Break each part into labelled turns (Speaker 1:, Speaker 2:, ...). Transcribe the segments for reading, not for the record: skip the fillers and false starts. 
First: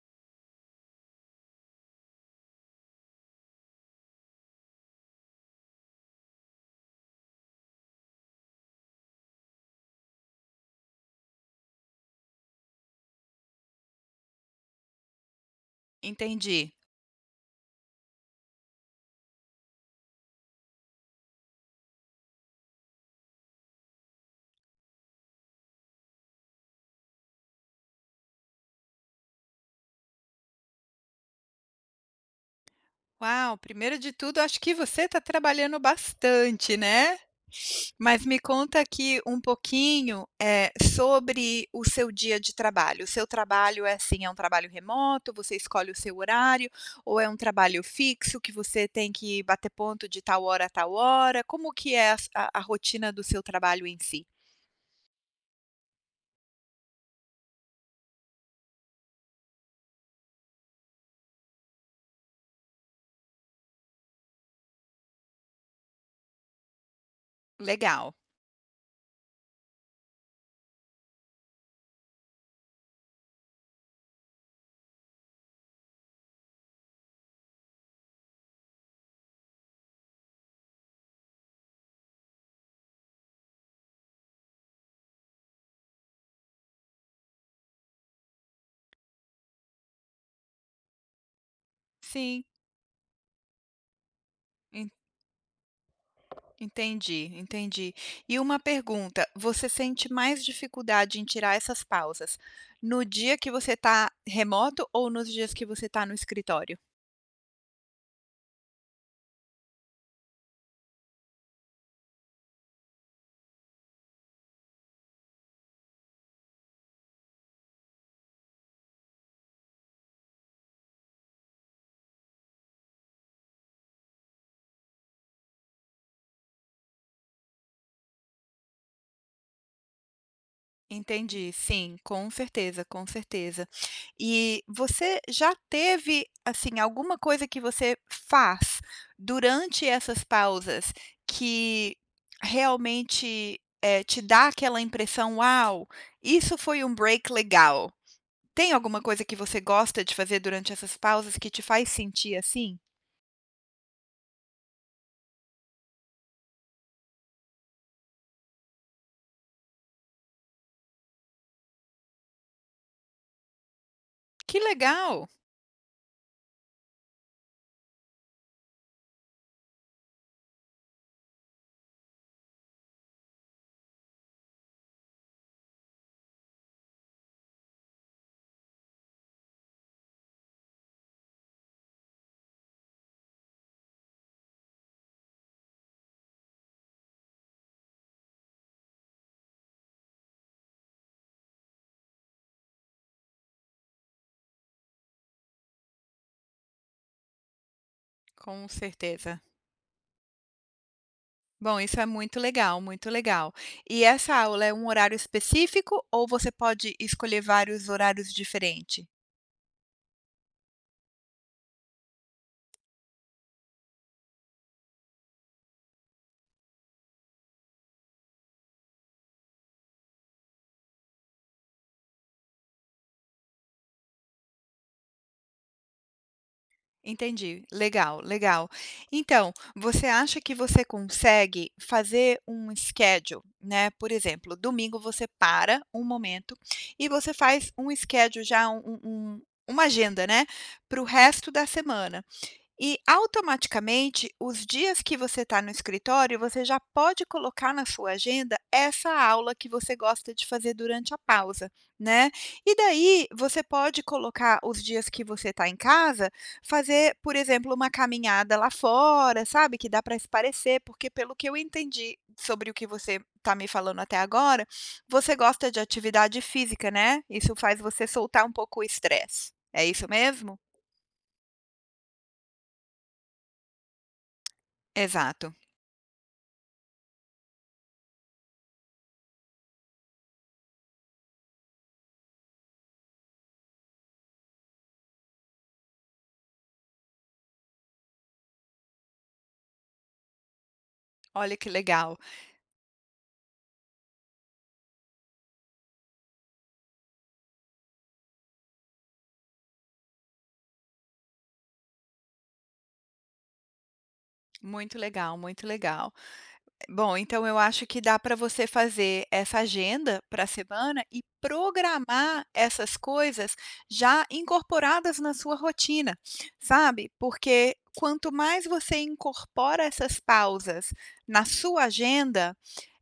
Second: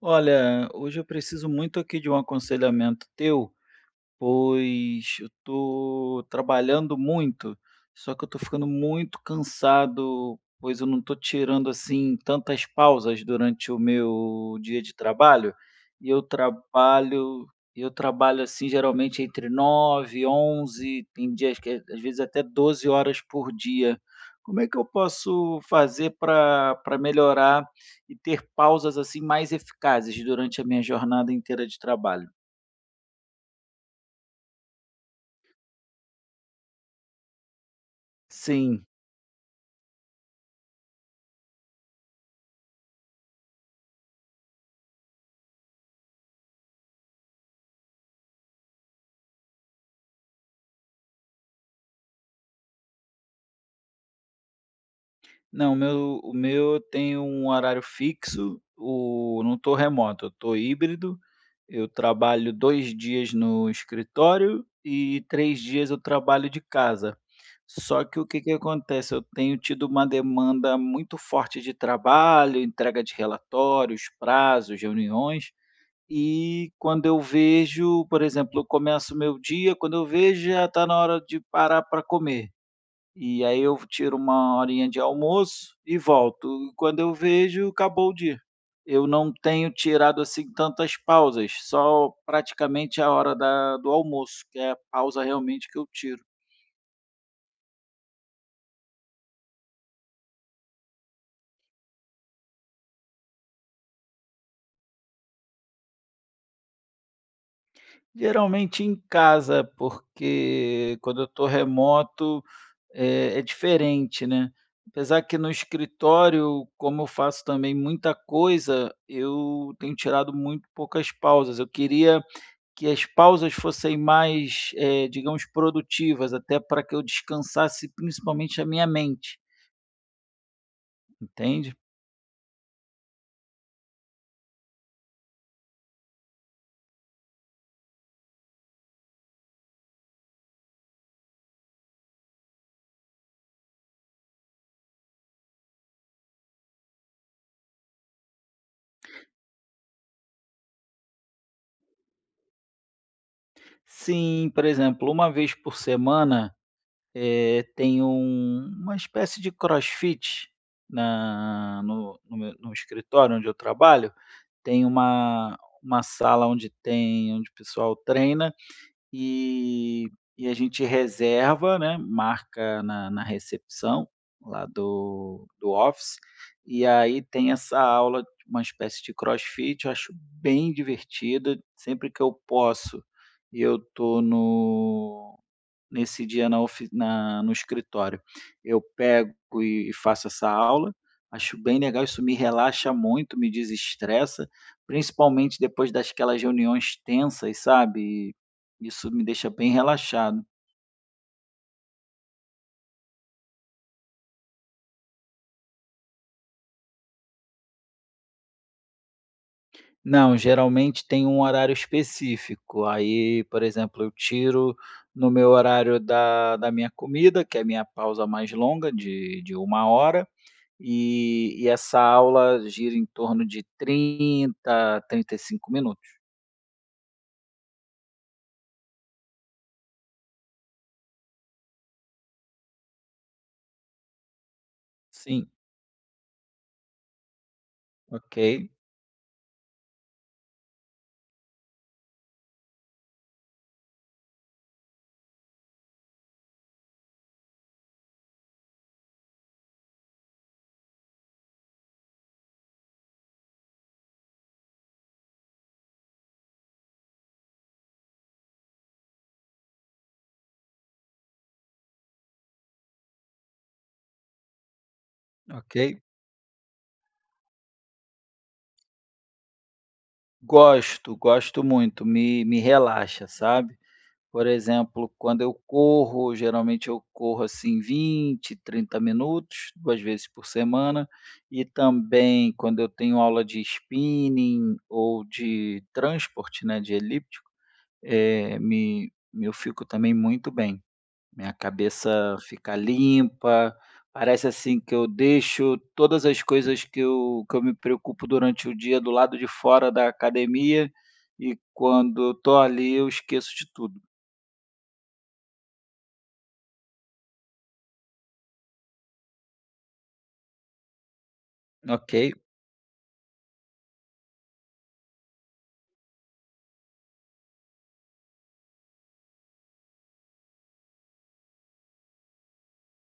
Speaker 1: Olha, hoje eu preciso muito aqui de um aconselhamento teu. Pois eu tô trabalhando muito, só que eu tô ficando muito cansado, pois eu não tô tirando assim tantas pausas durante o meu dia de trabalho. E eu
Speaker 2: Entendi.
Speaker 1: trabalho eu trabalho assim geralmente entre 9, 11 tem dias que às vezes até 12 horas por dia. Como é que eu posso fazer para melhorar e ter pausas assim mais eficazes durante a minha jornada inteira de trabalho?
Speaker 2: Uau, primeiro de tudo, acho que você está trabalhando bastante, né. Mas me conta
Speaker 1: Sim.
Speaker 2: aqui um pouquinho, sobre o seu dia de trabalho. O seu trabalho é assim, é um trabalho remoto, você escolhe o seu horário, ou é um trabalho fixo que você tem que bater ponto de tal hora a tal hora? Como que é a s a rotina do seu trabalho em si?
Speaker 1: Não, o meu tem um horário fixo, o não estou remoto, eu tô híbrido. Eu trabalho 2 dias no escritório e 3 dias eu trabalho de casa. Só
Speaker 2: Legal.
Speaker 1: que o que que acontece, eu tenho tido uma demanda muito forte de trabalho, entrega de relatórios, prazos, reuniões, e quando eu vejo, por exemplo, eu começo o meu dia, quando eu vejo já está na hora de parar para comer. E aí eu tiro uma horinha de almoço e volto. E quando eu vejo, acabou o dia. Eu não tenho tirado assim tantas pausas, só
Speaker 2: Sim.
Speaker 1: praticamente a hora da do almoço, que é a pausa realmente que eu tiro.
Speaker 2: Entendi, entendi. E uma pergunta, você sente mais dificuldade em tirar essas pausas no dia que você está remoto ou nos dias que você está no escritório?
Speaker 1: Geralmente em casa, porque quando eu estou remoto é diferente, né? Apesar que no escritório, como eu faço também muita coisa, eu tenho tirado muito poucas pausas. Eu queria que as pausas fossem mais, digamos, produtivas, até para que eu descansasse principalmente a minha mente,
Speaker 2: Entendi,
Speaker 1: entende?
Speaker 2: sim, com certeza, com certeza. E você já teve, assim, alguma coisa que você faz durante essas pausas que realmente, te dá aquela impressão: "Uau, isso foi um break legal"? Tem alguma coisa que você gosta de fazer durante essas pausas que te faz sentir assim?
Speaker 1: Sim, por exemplo, uma vez por semana, tem uma espécie de crossfit na no no meu no escritório onde eu trabalho,
Speaker 2: Que
Speaker 1: tem
Speaker 2: legal!
Speaker 1: uma sala onde tem onde o pessoal treina. E a gente reserva, né, marca na recepção lá do office, e aí tem essa aula, uma espécie de crossfit, eu acho bem divertida, sempre que eu posso, eu tô no nesse dia na ofi na no escritório. Eu pego e faço essa aula, acho bem legal, isso me relaxa muito, me desestressa, principalmente depois dasquelas reuniões tensas, sabe.
Speaker 2: Com
Speaker 1: E isso me
Speaker 2: certeza.
Speaker 1: deixa bem relaxado.
Speaker 2: Bom, isso é muito legal, muito legal. E essa aula é um horário específico ou você pode escolher vários horários diferentes?
Speaker 1: Não, geralmente tem um horário específico, aí, por exemplo, eu tiro no meu horário da minha comida, que é a minha pausa mais longa de uma hora. E essa aula gira em torno de 30, 35 minutos.
Speaker 2: Entendi. Legal, legal. Então, você acha que você consegue fazer um schedule, né? Por exemplo, domingo você
Speaker 1: Sim,
Speaker 2: para um momento e você faz um
Speaker 1: ok,
Speaker 2: schedule já uma agenda, né, para o resto da semana. E automaticamente, os dias que você está no escritório, você já pode colocar na sua agenda essa aula que você gosta de fazer durante a pausa, né? E daí você pode colocar os dias que você está em casa, fazer, por exemplo, uma caminhada lá fora, sabe? Que dá para espairecer, porque pelo que eu entendi sobre o que você está me falando até agora, você gosta
Speaker 1: ok.
Speaker 2: de atividade física, né? Isso faz você soltar um pouco o estresse. É isso mesmo?
Speaker 1: Gosto, gosto muito, me relaxa, sabe. Por exemplo, quando eu
Speaker 2: Exato.
Speaker 1: corro, geralmente eu corro, assim, 20, 30 minutos, 2 vezes por semana, e também quando eu tenho aula de spinning ou de transporte, né, de elíptico, eh, me me eu fico também muito bem. Minha
Speaker 2: Olha que legal.
Speaker 1: cabeça fica limpa, parece assim que eu deixo todas as coisas que eu me preocupo durante o dia do lado de fora da academia e quando eu tô ali eu esqueço de tudo.
Speaker 2: Muito legal, muito legal. Bom, então eu acho que dá para você fazer essa agenda para a semana e
Speaker 1: Ok,
Speaker 2: programar essas coisas já incorporadas na sua rotina, sabe? Porque quanto mais você incorpora essas pausas na sua agenda,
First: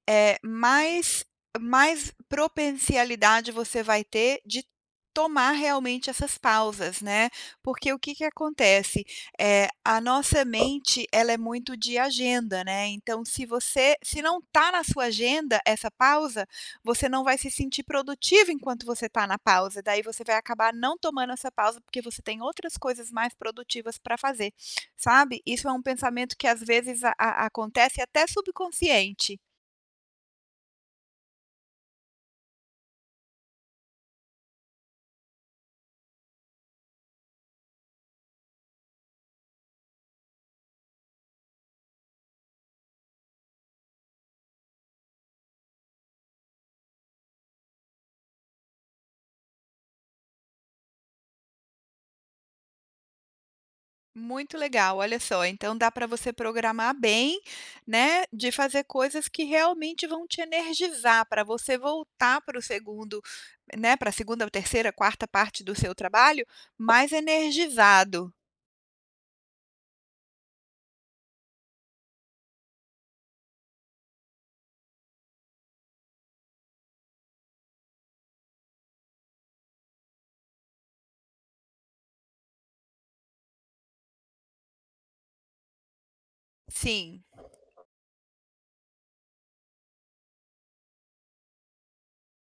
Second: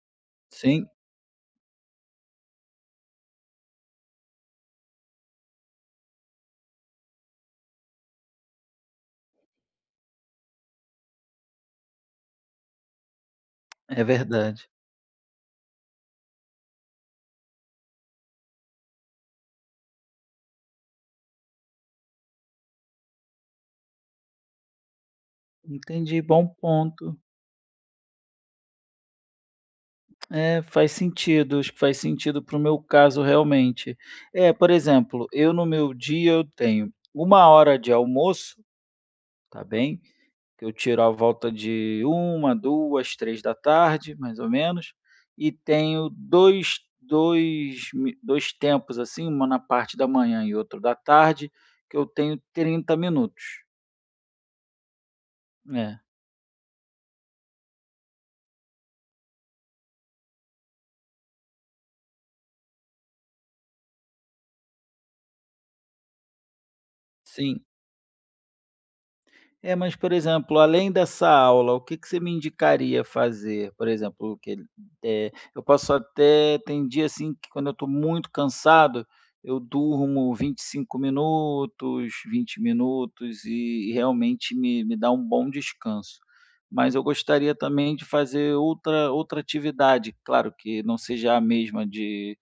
Speaker 2: eh,
Speaker 1: sim,
Speaker 2: mais mais propensialidade você vai ter de tomar realmente essas pausas, né. Porque o que que acontece, é a nossa mente ela é muito de agenda, né, então se você
Speaker 1: é
Speaker 2: se não tá
Speaker 1: verdade.
Speaker 2: na sua agenda essa pausa, você não vai se sentir produtivo enquanto você tá na pausa, daí você vai acabar não tomando essa pausa, porque você tem outras coisas mais produtivas para fazer, sabe. Isso é um
Speaker 1: Entendi,
Speaker 2: pensamento que
Speaker 1: bom
Speaker 2: às vezes
Speaker 1: ponto.
Speaker 2: a acontece até subconsciente.
Speaker 1: É, faz sentido, acho que faz sentido para o meu caso realmente. É, por exemplo, eu no meu dia eu tenho uma hora de almoço, tá bem? Que eu tiro à volta de uma, duas, três da tarde, mais ou menos, e tenho 2, 2, mi 2 tempos, assim, uma na parte da manhã e outro da tarde, que eu tenho 30 minutos.
Speaker 2: Muito legal, olha só, então dá
Speaker 1: É.
Speaker 2: para você programar bem, né, de fazer coisas que realmente vão te energizar para você voltar para o segundo, né, para a segunda, terceira, quarta parte do seu trabalho mais energizado.
Speaker 1: É, mas, por exemplo, além dessa aula, o que que você me indicaria fazer? Por exemplo, que eu posso até tem dia, assim, que quando eu estou muito cansado, eu durmo 25 minutos, 20 minutos e realmente me dá um bom descanso. Mas eu
Speaker 2: Sim.
Speaker 1: gostaria também de fazer outra atividade, claro que não seja a mesma de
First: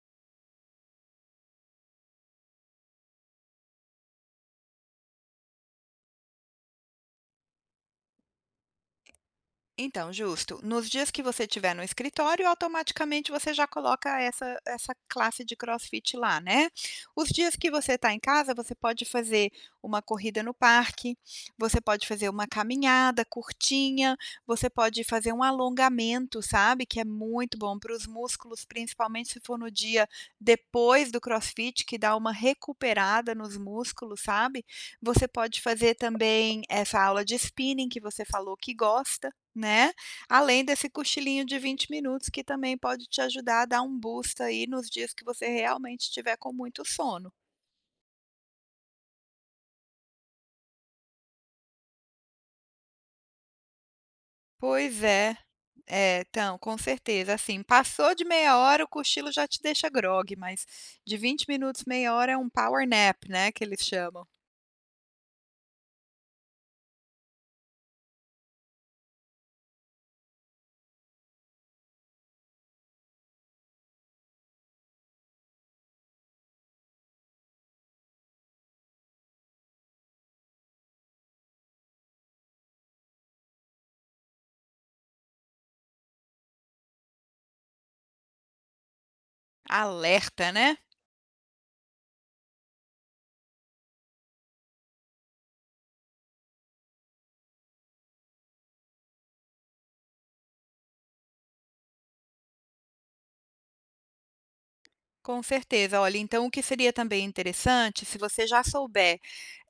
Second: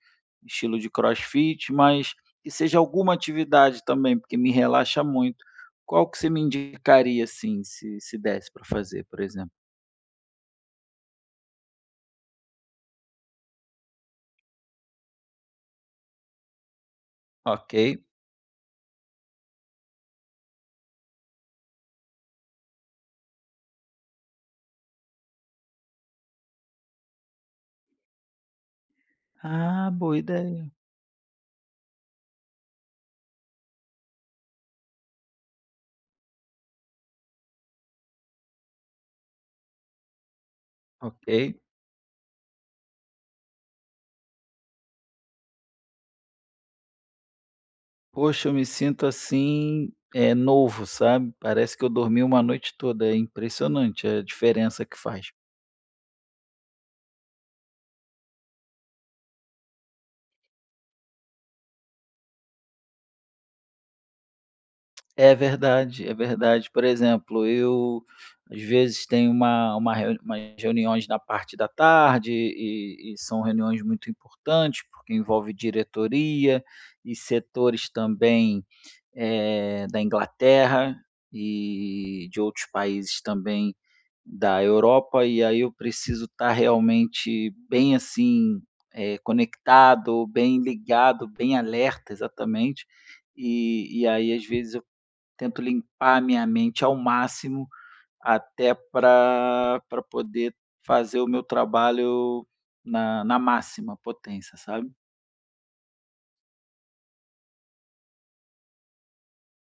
Speaker 1: estilo de crossfit, mas que seja alguma atividade também, porque me relaxa muito. Qual que você me indicaria, assim, se desse para fazer, por exemplo?
Speaker 2: Então, justo. Nos dias que você tiver no escritório, automaticamente você já coloca essa classe de crossfit lá, né. Os dias que
Speaker 1: Ok.
Speaker 2: você está em casa, você pode fazer uma corrida no parque, você pode fazer uma caminhada curtinha, você pode fazer um alongamento, sabe, que é muito bom para os músculos, principalmente se for no
Speaker 1: Ah,
Speaker 2: dia
Speaker 1: boa ideia.
Speaker 2: depois do crossfit, que dá uma recuperada nos músculos, sabe. Você pode fazer também essa aula de spinning que você falou que gosta, né, além desse
Speaker 1: Ok.
Speaker 2: cochilinho de 20 minutos que também pode te ajudar a dar um boost aí nos dias que você realmente estiver com muito sono.
Speaker 1: Poxa, eu me sinto, assim, é novo, sabe, parece que eu dormi uma noite toda, é impressionante a diferença que
Speaker 2: Pois
Speaker 1: faz.
Speaker 2: é, é, então, com certeza, assim, passou de meia hora o cochilo já te deixa grogue, mas de 20 minutos, meia hora é um power nap, né, que eles chamam.
Speaker 1: É verdade, é verdade. Por exemplo, eu, às vezes, tenho umas reuniões na parte da tarde e são reuniões muito importantes, porque envolve diretoria e setores também da Inglaterra e de outros países também da Europa, e aí eu preciso estar realmente bem assim, conectado,
Speaker 2: Alerta,
Speaker 1: bem
Speaker 2: né?
Speaker 1: ligado, bem alerta, exatamente. E aí, às vezes, eu tento limpar a minha mente ao máximo até para poder fazer o meu trabalho na máxima potência, sabe?
Speaker 2: Com certeza. Olha, então o que seria também interessante, se você já souber,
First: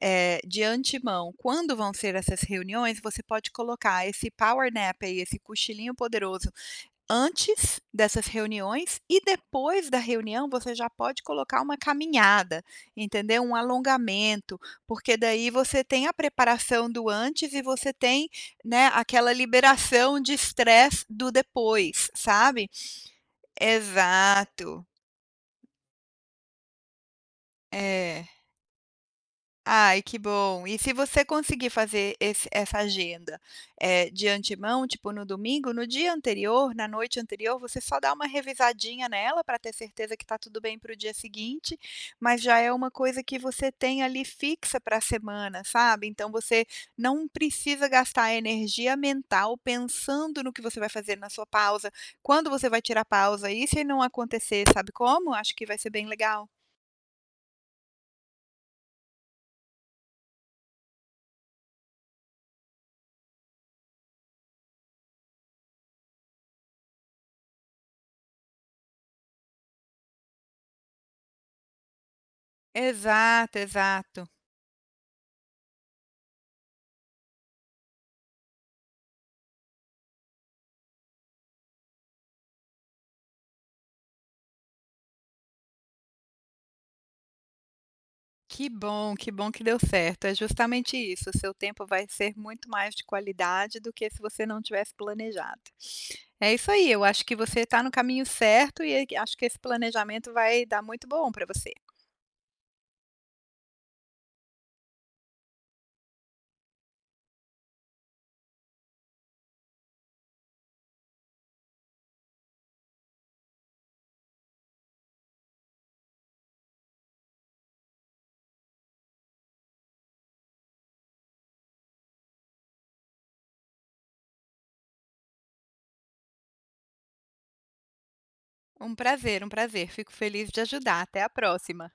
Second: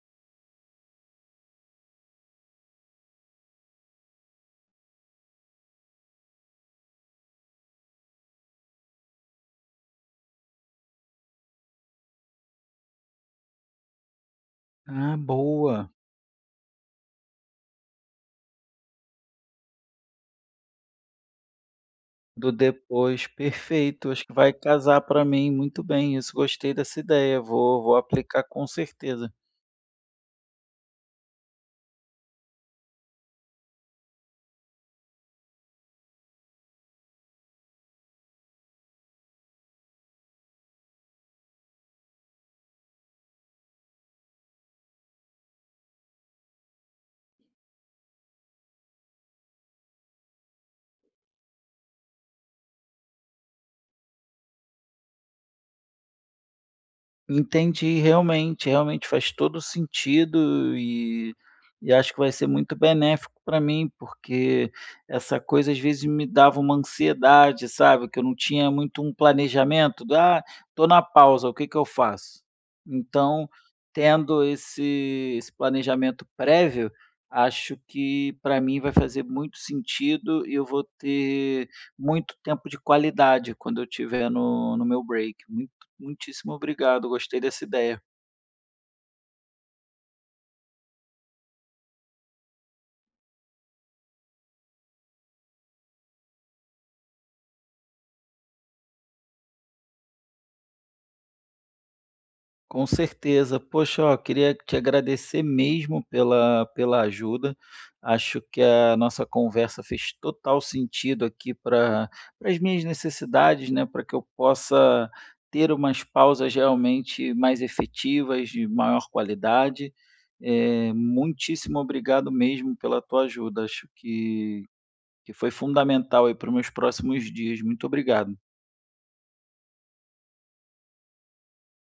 Speaker 2: de antemão quando vão ser essas reuniões, você pode colocar esse power nap aí, esse cochilinho poderoso, antes dessas reuniões e depois da reunião você já pode colocar uma caminhada, entendeu? Um alongamento,
Speaker 1: Ah,
Speaker 2: porque daí você
Speaker 1: boa!
Speaker 2: tem a preparação do antes e você tem, né, aquela liberação de estresse do depois,
Speaker 1: Do
Speaker 2: sabe?
Speaker 1: depois, perfeito, acho que vai
Speaker 2: Exato.
Speaker 1: casar para mim muito bem isso, gostei dessa ideia, vou
Speaker 2: É.
Speaker 1: aplicar com certeza.
Speaker 2: Ai, que bom. E se você conseguir fazer esse essa agenda, de antemão, tipo no domingo, no dia anterior, na noite anterior, você só dá uma revisadinha nela para ter certeza que está tudo bem para o dia seguinte, mas já é uma coisa que você tem ali fixa para a semana, sabe. Então você não precisa gastar energia mental pensando no que você vai fazer na sua pausa, quando você vai tirar pausa, e se não acontecer, sabe como? Acho que vai ser bem legal.
Speaker 1: Entendi, realmente, realmente faz todo sentido e acho que vai ser muito benéfico para mim, porque essa coisa às vezes me dava uma ansiedade, sabe, que eu não tinha muito um planejamento do: "Ah, estou na pausa, o que que eu faço?". Então,
Speaker 2: Exato, exato.
Speaker 1: tendo esse planejamento prévio, acho que para mim vai fazer muito sentido e eu vou ter muito tempo de qualidade quando eu estiver no meu break. Muitíssimo obrigado, gostei dessa ideia.
Speaker 2: Que bom, que bom que deu certo. É justamente isso, o seu tempo vai ser muito mais de qualidade do que se você não tivesse planejado. É isso aí, eu acho que você está no caminho certo e aí acho que esse planejamento vai dar muito bom para você.
Speaker 1: Com certeza. Poxa, ó, queria te agradecer mesmo pela ajuda. Acho que a nossa conversa fez total sentido aqui para as minhas necessidades, né? Para que eu possa ter umas pausas realmente mais efetivas, de maior qualidade. É, muitíssimo obrigado mesmo pela tua ajuda. Acho que foi fundamental aí para os meus próximos dias. Muito obrigado.
Speaker 2: Um prazer, um prazer. Fico feliz de ajudar. Até a próxima.